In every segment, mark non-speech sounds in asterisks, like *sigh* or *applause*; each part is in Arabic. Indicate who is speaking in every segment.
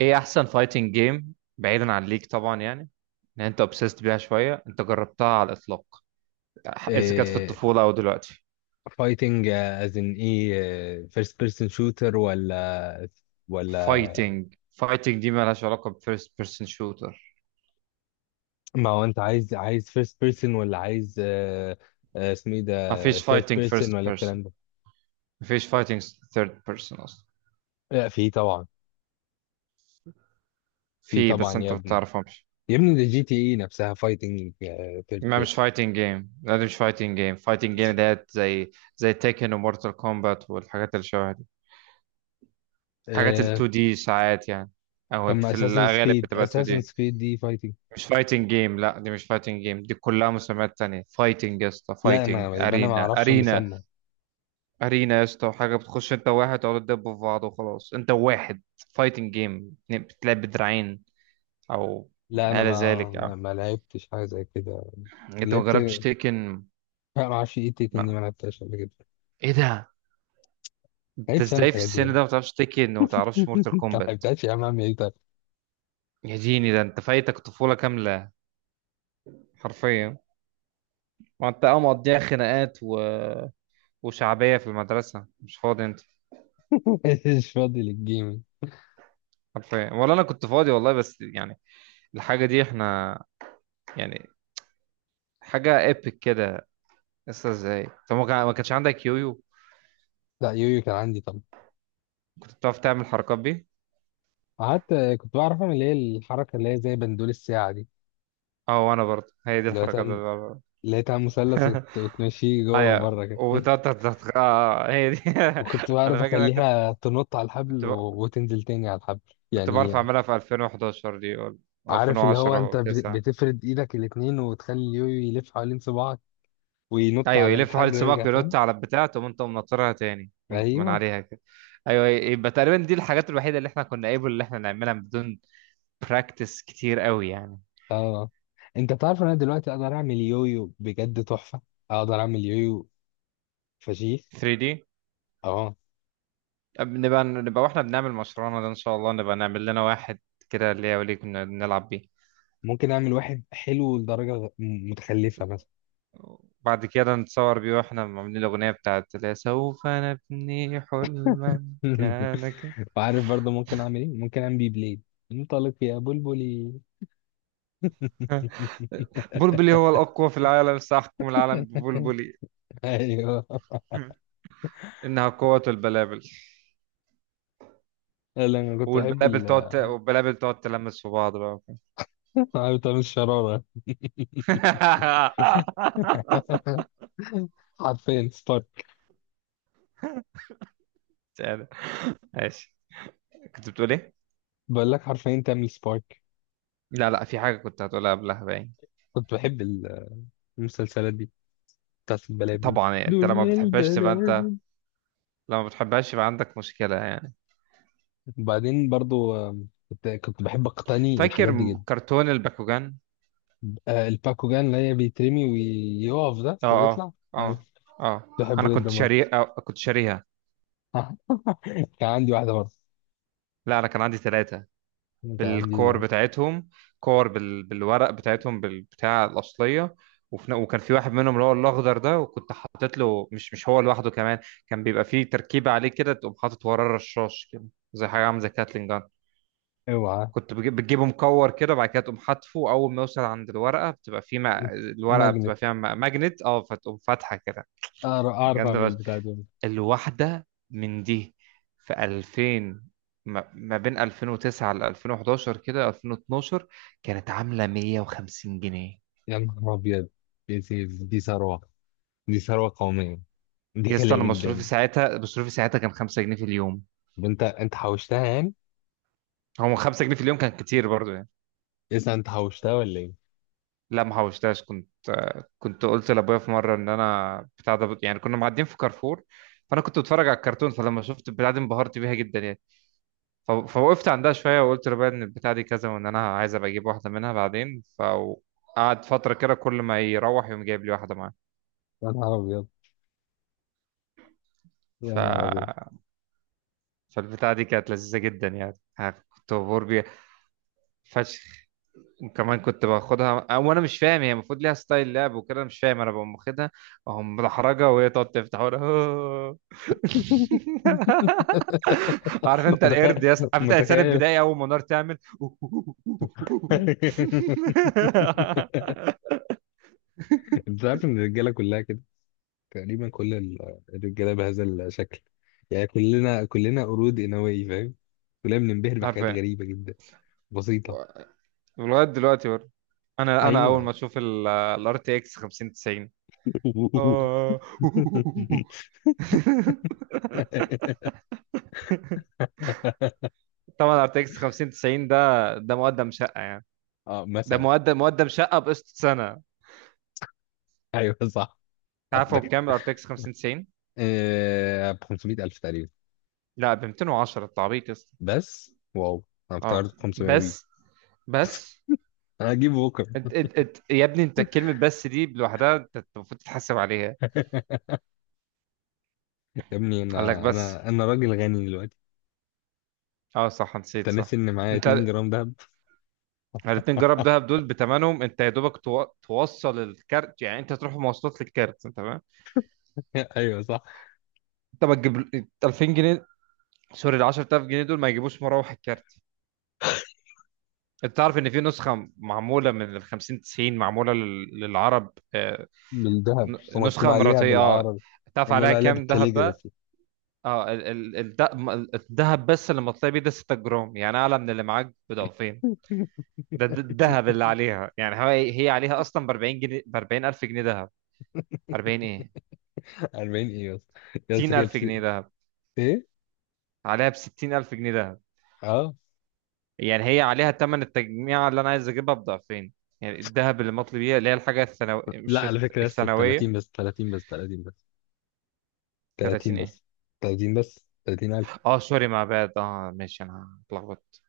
Speaker 1: ايه احسن فايتنج جيم بعيدا عن ليك، طبعا يعني ان انت اوبسيست بيها شويه. انت جربتها على الاطلاق؟ اذا كانت في الطفوله او دلوقتي؟
Speaker 2: فايتنج از ان ايه فيرست بيرسون شوتر ولا؟
Speaker 1: فايتنج دي مالهاش علاقه بفيرست بيرسون شوتر.
Speaker 2: ما هو انت عايز فيرست بيرسون ولا عايز اسمه ايه ده،
Speaker 1: مفيش
Speaker 2: ثيرد
Speaker 1: فايتنج
Speaker 2: بيرسون
Speaker 1: فيرست
Speaker 2: ولا
Speaker 1: بيرسون،
Speaker 2: الكلام ده؟
Speaker 1: مفيش فايتنج ثيرد بيرسون اصلا.
Speaker 2: لا، في طبعا. في
Speaker 1: في،
Speaker 2: طبعا
Speaker 1: بس
Speaker 2: يا
Speaker 1: انت ما
Speaker 2: ابني.
Speaker 1: بتعرفهمش.
Speaker 2: يا ابني ده جي تي اي نفسها فايتنج ثيرد
Speaker 1: ما مش
Speaker 2: بيرسون.
Speaker 1: فايتنج جيم، لا، دي مش فايتنج جيم. فايتنج جيم ديت، زي تيكن ومورتال كومبات والحاجات اللي شبه دي، حاجات ال 2D دي ساعات يعني،
Speaker 2: طب
Speaker 1: او
Speaker 2: ما
Speaker 1: في
Speaker 2: اساسن
Speaker 1: الغالب
Speaker 2: كريد
Speaker 1: بتبقى 2D
Speaker 2: اساسن
Speaker 1: دي.
Speaker 2: كريد دي فايتنج.
Speaker 1: مش فايتنج جيم، لا، دي مش فايتنج جيم، دي كلها مسميات تانية. فايتنج يا اسطى،
Speaker 2: لا انا
Speaker 1: فايتنج
Speaker 2: يبقى انا ما
Speaker 1: ارينا.
Speaker 2: اعرفش
Speaker 1: ارينا
Speaker 2: المسمى.
Speaker 1: ارينا يا اسطى، حاجة بتخش انت وواحد تقعدوا تدبوا في بعض وخلاص، انت وواحد. فايتنج جيم بتلعب بدراعين او
Speaker 2: لا
Speaker 1: ما
Speaker 2: انا
Speaker 1: الى
Speaker 2: ما
Speaker 1: ذلك.
Speaker 2: ما,
Speaker 1: اه.
Speaker 2: ما لعبتش حاجه زي كده.
Speaker 1: انت ما
Speaker 2: لعبت
Speaker 1: جربتش تيكن؟
Speaker 2: لا، ما اعرفش ايه تيك اني، ما
Speaker 1: لا،
Speaker 2: لعبتهاش قبل كده.
Speaker 1: ايه ده، انت
Speaker 2: لعبتش انا
Speaker 1: ازاي في
Speaker 2: الحاجات دي يا
Speaker 1: السن
Speaker 2: ابني.
Speaker 1: ده ما بتعرفش تيكن وما بتعرفش مورتال كومبات؟
Speaker 2: كملتهاش يا عم، اعمل ايه طيب؟
Speaker 1: يا ديني، ده انت فايتك طفولة كاملة، حرفيا. ما انت مقضيها خناقات وشعبية في المدرسة، مش فاضي انت.
Speaker 2: *laughs* مش فاضي للجيمنج.
Speaker 1: حرفيا، ولا انا كنت فاضي والله، بس يعني الحاجه دي احنا يعني حاجه ايبك كده لسه، ازاي؟ طب ما كانش عندك يويو؟
Speaker 2: لا، يويو كان عندي طبعا.
Speaker 1: كنت بتعرف تعمل حركات بيه؟
Speaker 2: قعدت كنت بعرف اعمل اللي هي الحركه، اللي هي زي بندول الساعه دي.
Speaker 1: اه، وانا برضه هي دي
Speaker 2: اللي هو
Speaker 1: الحركات
Speaker 2: تعمل
Speaker 1: اللي بعملها.
Speaker 2: اللي هي تعمل مثلث
Speaker 1: *laughs*
Speaker 2: وتمشيه جوه
Speaker 1: ايوه،
Speaker 2: وبره كده.
Speaker 1: وتقعد
Speaker 2: *laughs*
Speaker 1: تت- اه آه، هي دي. *laughs*
Speaker 2: وكنت
Speaker 1: انا
Speaker 2: بعرف
Speaker 1: فاكر انا
Speaker 2: اخليها تنط على الحبل
Speaker 1: كنت ب...
Speaker 2: وتنزل تاني على الحبل
Speaker 1: كنت
Speaker 2: يعني.
Speaker 1: بعرف اعملها في 2011 دي، ولا
Speaker 2: عارف اللي هو انت
Speaker 1: 2010 و9؟
Speaker 2: بتفرد ايدك الاتنين وتخلي اليويو يلف حوالين صباعك وينط
Speaker 1: ايوه
Speaker 2: على
Speaker 1: يلف حوالي
Speaker 2: الحبل ويرجع
Speaker 1: سباق
Speaker 2: تاني.
Speaker 1: وينط على البتاع، تقوم انت منطرها تاني من
Speaker 2: ايوه.
Speaker 1: عليها كده. ايوه، يبقى تقريبا دي الحاجات الوحيده اللي احنا كنا قابل اللي احنا نعملها بدون براكتس كتير قوي يعني.
Speaker 2: اه. انت تعرف انا دلوقتي اقدر اعمل يويو بجد تحفه. اقدر اعمل يويو فشيخ.
Speaker 1: 3D.
Speaker 2: اه.
Speaker 1: نبقى واحنا بنعمل مشروعنا ده ان شاء الله، نبقى نعمل لنا واحد كده ليا وليك، نلعب بيه.
Speaker 2: ممكن اعمل واحد حلو لدرجه متخلفه مثلا.
Speaker 1: بعد كده نتصور بيه واحنا عاملين الاغنيه بتاعت اللي هي سوف نبني حلما. كان ك-
Speaker 2: *laughs* وعارف برضه ممكن اعمل ايه؟ ممكن اعمل بي بليد. انطلق يا بلبلي.
Speaker 1: *laughs* بلبلي هو الاقوى في العالم، ساحكم العالم
Speaker 2: *laughs*
Speaker 1: ببلبلي.
Speaker 2: ايوه.
Speaker 1: *laughs* انها قوه البلابل.
Speaker 2: لا انا كنت بحب
Speaker 1: والبلابل تقعد تلمس في بعض بقى.
Speaker 2: *laughs* عارف تعمل الشراره،
Speaker 1: *laughs*
Speaker 2: حرفيا سبارك.
Speaker 1: ماشي، كنت بتقول ايه؟
Speaker 2: بقول لك حرفيا تعمل سبارك.
Speaker 1: لا في حاجه كنت هتقولها قبلها باين.
Speaker 2: كنت بحب المسلسلات دي بتاعت البلابل.
Speaker 1: طبعا يعني انت لما
Speaker 2: دنيا
Speaker 1: بتحبهاش تبقى انت،
Speaker 2: البلابل.
Speaker 1: لما بتحبهاش يبقى عندك مشكلة يعني.
Speaker 2: وبعدين برضه كنت بحب اقتني
Speaker 1: فاكر
Speaker 2: الحاجات دي جدا.
Speaker 1: كرتون الباكوجان؟
Speaker 2: الباكوجان اللي هي بيترمي ويقف ده
Speaker 1: اه
Speaker 2: ويطلع.
Speaker 1: اه اه
Speaker 2: كنت
Speaker 1: اه، انا
Speaker 2: بحبه جدا
Speaker 1: كنت
Speaker 2: برضه.
Speaker 1: شاري آه كنت شاريها.
Speaker 2: *laughs* كان عندي واحدة برضه.
Speaker 1: لا، انا كان عندي ثلاثة
Speaker 2: كان عندي
Speaker 1: بالكور بتاعتهم، بالورق بتاعتهم، بالبتاع الأصلية. وكان في واحد منهم اللي هو الأخضر ده، وكنت حاطط له، مش هو لوحده كمان، كان بيبقى فيه تركيبة عليه كده، تقوم حاطط وراه رشاش كده، زي حاجة عاملة زي كاتلين جان.
Speaker 2: اوعى،
Speaker 1: كنت بجيب بتجيبه مكور كده، بعد كده تقوم حاطفه، اول ما يوصل عند الورقه بتبقى فيه ما... الورقه
Speaker 2: ماجنت.
Speaker 1: بتبقى فيها ماجنت، اه، فتقوم فاتحه كده.
Speaker 2: أعرف
Speaker 1: جامده
Speaker 2: اعمل
Speaker 1: بس.
Speaker 2: البتاع دي.
Speaker 1: الواحده من دي في 2000، ما بين 2009 ل 2011 كده 2012، كانت عامله 150 جنيه.
Speaker 2: يا نهار ابيض، دي ثروة. دي ثروة قومية. دي
Speaker 1: يا اسطى انا
Speaker 2: غالية جدا.
Speaker 1: مصروفي ساعتها كان 5 جنيه في اليوم.
Speaker 2: طب انت حوشتها يعني؟
Speaker 1: هو 5 جنيه في اليوم كان كتير برضه.
Speaker 2: اذا انت حوشتها ولا ايه؟
Speaker 1: لا، ما حوشتهاش. كنت قلت لابويا في مره ان انا بتاع ده يعني. كنا معديين في كارفور، فانا كنت بتفرج على الكرتون، فلما شفت البتاع دي انبهرت بيها جدا يعني. فوقفت عندها شويه وقلت لابويا ان البتاع دي كذا، وان انا عايز ابقى اجيب واحده منها بعدين. فقعد فتره كده كل ما يروح يقوم جايب لي واحده معاه.
Speaker 2: يا نهار ابيض. يا
Speaker 1: ف...
Speaker 2: نهار ابيض.
Speaker 1: فالبتاع دي كانت لذيذه جدا يعني، ها، كنت مبهور بيها فشخ. وكمان كنت باخدها أه، وانا مش فاهم هي المفروض ليها ستايل لعب وكده، أنا مش فاهم، انا بقوم واخدها، اقوم محرجه وهي تقعد تفتح وانا. *laughs* عارف
Speaker 2: *laughs*
Speaker 1: انت
Speaker 2: متخيل،
Speaker 1: القرد يا اسطى، عارف انت الانسان
Speaker 2: متخيل. *laughs*
Speaker 1: البدائي اول ما النار تعمل. *laughs*
Speaker 2: انت عارف ان الرجاله كلها كده تقريبا. كل الرجاله بهذا الشكل يعني. كلنا قرود انوي فاهم. كلنا بننبهر بحاجات
Speaker 1: عارفين.
Speaker 2: غريبه جدا بسيطه.
Speaker 1: ولغايه دلوقتي برضه، انا اول
Speaker 2: ايوه.
Speaker 1: ما اشوف الار تي اكس 5090.
Speaker 2: *laughs*
Speaker 1: آه. *laughs* طبعا ار تي اكس 5090 ده، مقدم شقه يعني،
Speaker 2: اه،
Speaker 1: ده
Speaker 2: مثلا.
Speaker 1: مقدم شقه بقسط سنه.
Speaker 2: ايوه صح.
Speaker 1: عارف هو
Speaker 2: عندك
Speaker 1: بكام الار تي اكس 5090؟
Speaker 2: ب 500 الف تقريبا.
Speaker 1: لا، ب 210، انت عبيط يا اسطى.
Speaker 2: بس واو، انا
Speaker 1: اه
Speaker 2: افتكرت 500 وي.
Speaker 1: بس بس
Speaker 2: انا هجيبه بكره.
Speaker 1: انت يا ابني، انت كلمة بس دي لوحدها انت المفروض تتحاسب عليها.
Speaker 2: *laughs* يا ابني،
Speaker 1: قال لك
Speaker 2: انا
Speaker 1: بس.
Speaker 2: انا راجل غني دلوقتي.
Speaker 1: اه صح نسيت،
Speaker 2: انت
Speaker 1: صح.
Speaker 2: ناسي ان معايا 2
Speaker 1: انت
Speaker 2: جرام دهب.
Speaker 1: الاتنين جراب
Speaker 2: *laughs*
Speaker 1: دهب دول بتمنهم انت يا دوبك توصل الكارت يعني، انت تروح مواصلات للكارت، انت تمام.
Speaker 2: ايوه صح،
Speaker 1: انت ما تجيب ال 2000 جنيه، سوري، ال 10,000 جنيه دول ما يجيبوش مراوح الكارت. انت تعرف ان في نسخة معمولة من ال 50 90 معمولة للعرب آه،
Speaker 2: بالذهب ومكتوب
Speaker 1: نسخة
Speaker 2: عليها
Speaker 1: مرتين، اه.
Speaker 2: بالعربي.
Speaker 1: تعرف
Speaker 2: معمول
Speaker 1: عليها
Speaker 2: عليها
Speaker 1: كام ذهب بقى؟
Speaker 2: بالكاليجرافي.
Speaker 1: اه الذهب بس اللي مطلع بيه ده 6 جرام يعني، اعلى من اللي معاك بضعفين. ده الذهب اللي عليها يعني. هي عليها اصلا ب 40 جنيه ب 40 الف جنيه ذهب. 40 ايه،
Speaker 2: *laughs* 40 ايه؟ يا اسطى،
Speaker 1: 60
Speaker 2: يا
Speaker 1: الف
Speaker 2: اسطى كده.
Speaker 1: جنيه
Speaker 2: بس-
Speaker 1: ذهب،
Speaker 2: ايه؟
Speaker 1: عليها ب 60 الف جنيه ذهب.
Speaker 2: اه
Speaker 1: يعني هي عليها ثمن التجميع اللي انا عايز اجيبها بضعفين، يعني الذهب اللي مطلوب بيه اللي هي الحاجة الثانوية
Speaker 2: لا،
Speaker 1: مش
Speaker 2: على فكره يا اسطى، 30
Speaker 1: الثانوية.
Speaker 2: بس، 30 بس، 30 بس، 30
Speaker 1: 30 ايه.
Speaker 2: بس، 30 بس، 30.
Speaker 1: اه سوري مع بعض، اه ماشي انا اتلخبطت،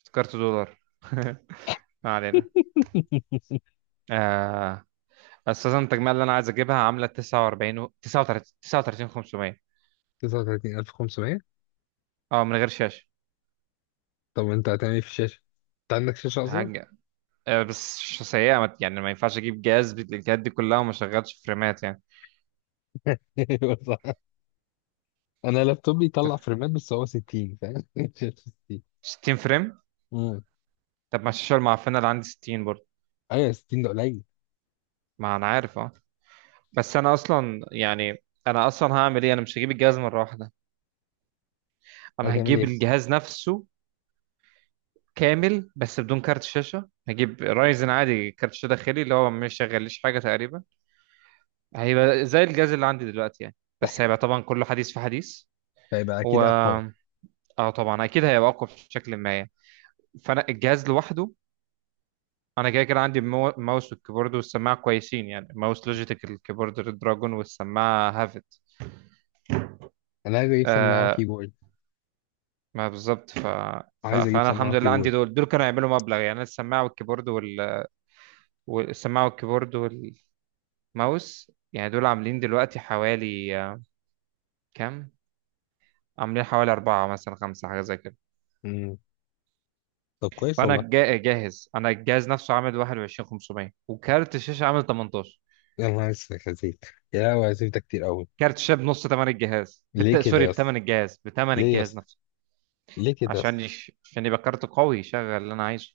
Speaker 1: افتكرت دولار. *laughs* ما علينا. آه. اساسا التجميع اللي انا عايز اجيبها عامله 39 500،
Speaker 2: 39,500.
Speaker 1: اه، من غير شاشه.
Speaker 2: طب انت هتعمل ايه في الشاشة؟ انت عندك شاشة اصلا؟
Speaker 1: حاجه آه، بس سيئه، يعني ما ينفعش اجيب جهاز بالامكانيات دي كلها وما شغلش فريمات يعني.
Speaker 2: *laughs* ايوه صح. انا لابتوب
Speaker 1: أنت
Speaker 2: بيطلع
Speaker 1: فاهم؟
Speaker 2: فريمات بس هو 60 فاهم؟ *laughs* شاشة 60.
Speaker 1: 60 فريم.
Speaker 2: امم،
Speaker 1: طب ما الشاشه المعفنه اللي عندي 60 برضه.
Speaker 2: ايوه 60 ده قليل.
Speaker 1: ما انا عارف، اه. بس انا اصلا هعمل ايه، انا مش هجيب الجهاز مره واحده، انا
Speaker 2: هتعمل
Speaker 1: هجيب
Speaker 2: ايه؟
Speaker 1: الجهاز نفسه كامل بس بدون كارت شاشه، هجيب رايزن عادي كارت شاشه داخلي اللي هو ما يشغليش حاجه تقريبا، هيبقى زي الجهاز اللي عندي دلوقتي يعني، بس هيبقى
Speaker 2: *laughs*
Speaker 1: طبعا كل حديث في حديث.
Speaker 2: هيبقى
Speaker 1: و
Speaker 2: اكيد اقوى.
Speaker 1: اه طبعا اكيد هيبقى اقوى بشكل ما يعني. فانا الجهاز لوحده، انا كده عندي الماوس والكيبورد والسماعه كويسين يعني، ماوس لوجيتك، الكيبورد ريد دراجون، والسماعه هافت.
Speaker 2: انا عايز اجيب سماعة
Speaker 1: آه،
Speaker 2: وكيبورد.
Speaker 1: ما بالظبط.
Speaker 2: عايز اجيب
Speaker 1: فانا
Speaker 2: سماعة
Speaker 1: الحمد لله عندي
Speaker 2: وكيبورد.
Speaker 1: دول كانوا يعملوا مبلغ يعني. أنا والسماعه والكيبورد والماوس يعني دول عاملين دلوقتي حوالي آه، كام، عاملين حوالي أربعة مثلا خمسة، حاجة زي كده.
Speaker 2: امم، طب كويس
Speaker 1: فانا
Speaker 2: والله.
Speaker 1: جاهز، انا الجهاز نفسه عامل 21,500، وكارت الشاشه عامل 18.
Speaker 2: يا نهار اسود يا سيف. يا هو يا سيف، ده كتير قوي.
Speaker 1: كارت الشاشه بنص ثمن الجهاز، بت...
Speaker 2: ليه كده
Speaker 1: سوري
Speaker 2: يا اسطى؟
Speaker 1: بثمن الجهاز، بثمن
Speaker 2: ليه يا
Speaker 1: الجهاز
Speaker 2: اسطى؟
Speaker 1: نفسه.
Speaker 2: ليه كده يا اسطى؟
Speaker 1: عشان يبقى كارت قوي يشغل اللي انا عايزه.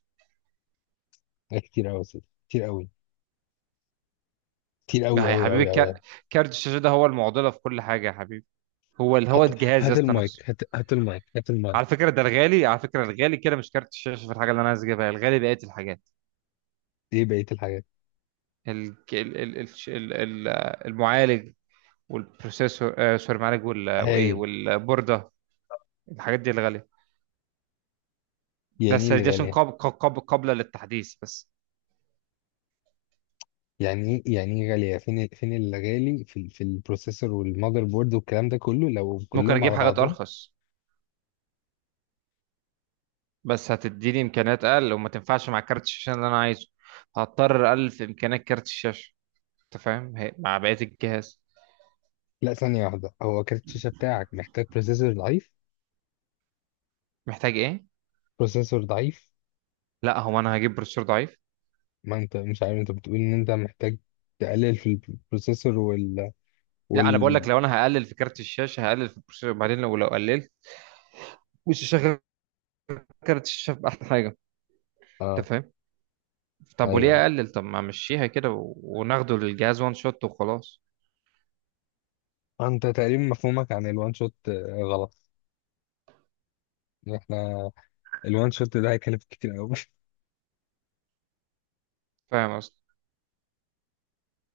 Speaker 2: ده كتير قوي يا سيف. كتير قوي. كتير قوي
Speaker 1: ما هي يا
Speaker 2: قوي
Speaker 1: حبيبي،
Speaker 2: قوي قوي.
Speaker 1: كارت الشاشه ده هو المعضله في كل حاجه يا حبيبي، هو
Speaker 2: هات،
Speaker 1: الجهاز يا
Speaker 2: هات
Speaker 1: اسطى نفسه.
Speaker 2: المايك، هات، هات المايك، هات المايك.
Speaker 1: على فكره ده الغالي، على فكره الغالي كده مش كارت الشاشه في الحاجه اللي انا عايز اجيبها، الغالي بقيه الحاجات.
Speaker 2: ايه بقية الحاجات؟
Speaker 1: ال... ال... ال... ال... ال... ال- المعالج والبروسيسور آه سوري المعالج وايه
Speaker 2: هاي.
Speaker 1: والبورده. الحاجات دي الغاليه،
Speaker 2: يعني ايه
Speaker 1: بس دي
Speaker 2: اللي
Speaker 1: عشان
Speaker 2: غالية؟
Speaker 1: قابلة للتحديث بس.
Speaker 2: يعني ايه؟ يعني ايه غالية؟ فين فين اللي غالي في في البروسيسور والمذر بورد والكلام ده كله لو
Speaker 1: ممكن
Speaker 2: كلهم
Speaker 1: اجيب
Speaker 2: على
Speaker 1: حاجات
Speaker 2: بعضهم.
Speaker 1: ارخص، بس هتديني امكانيات اقل وما تنفعش مع كارت الشاشة اللي انا عايزه. هضطر الف امكانيات كارت الشاشة انت فاهم، مع بقية الجهاز.
Speaker 2: لا، ثانية واحدة، هو كارت الشاشة بتاعك محتاج بروسيسور ضعيف؟
Speaker 1: محتاج ايه؟
Speaker 2: بروسيسور ضعيف.
Speaker 1: لا، هو انا هجيب بروسيسور ضعيف.
Speaker 2: ما انت مش عارف، انت بتقول ان انت محتاج تقلل في البروسيسور وال
Speaker 1: لا، انا بقول لك
Speaker 2: وال
Speaker 1: لو انا هقلل في كارت الشاشة هقلل في البروسيسور بعدين، لو قللت مش هشغل كارت الشاشة باحلى حاجة.
Speaker 2: اه.
Speaker 1: انت فاهم؟ طب
Speaker 2: ايوه،
Speaker 1: وليه اقلل؟ طب ما امشيها كده وناخده للجهاز وان شوت وخلاص.
Speaker 2: انت تقريبا مفهومك عن الوان شوت غلط. احنا الوان شوت ده هيكلف كتير قوي.
Speaker 1: فاهم قصدي.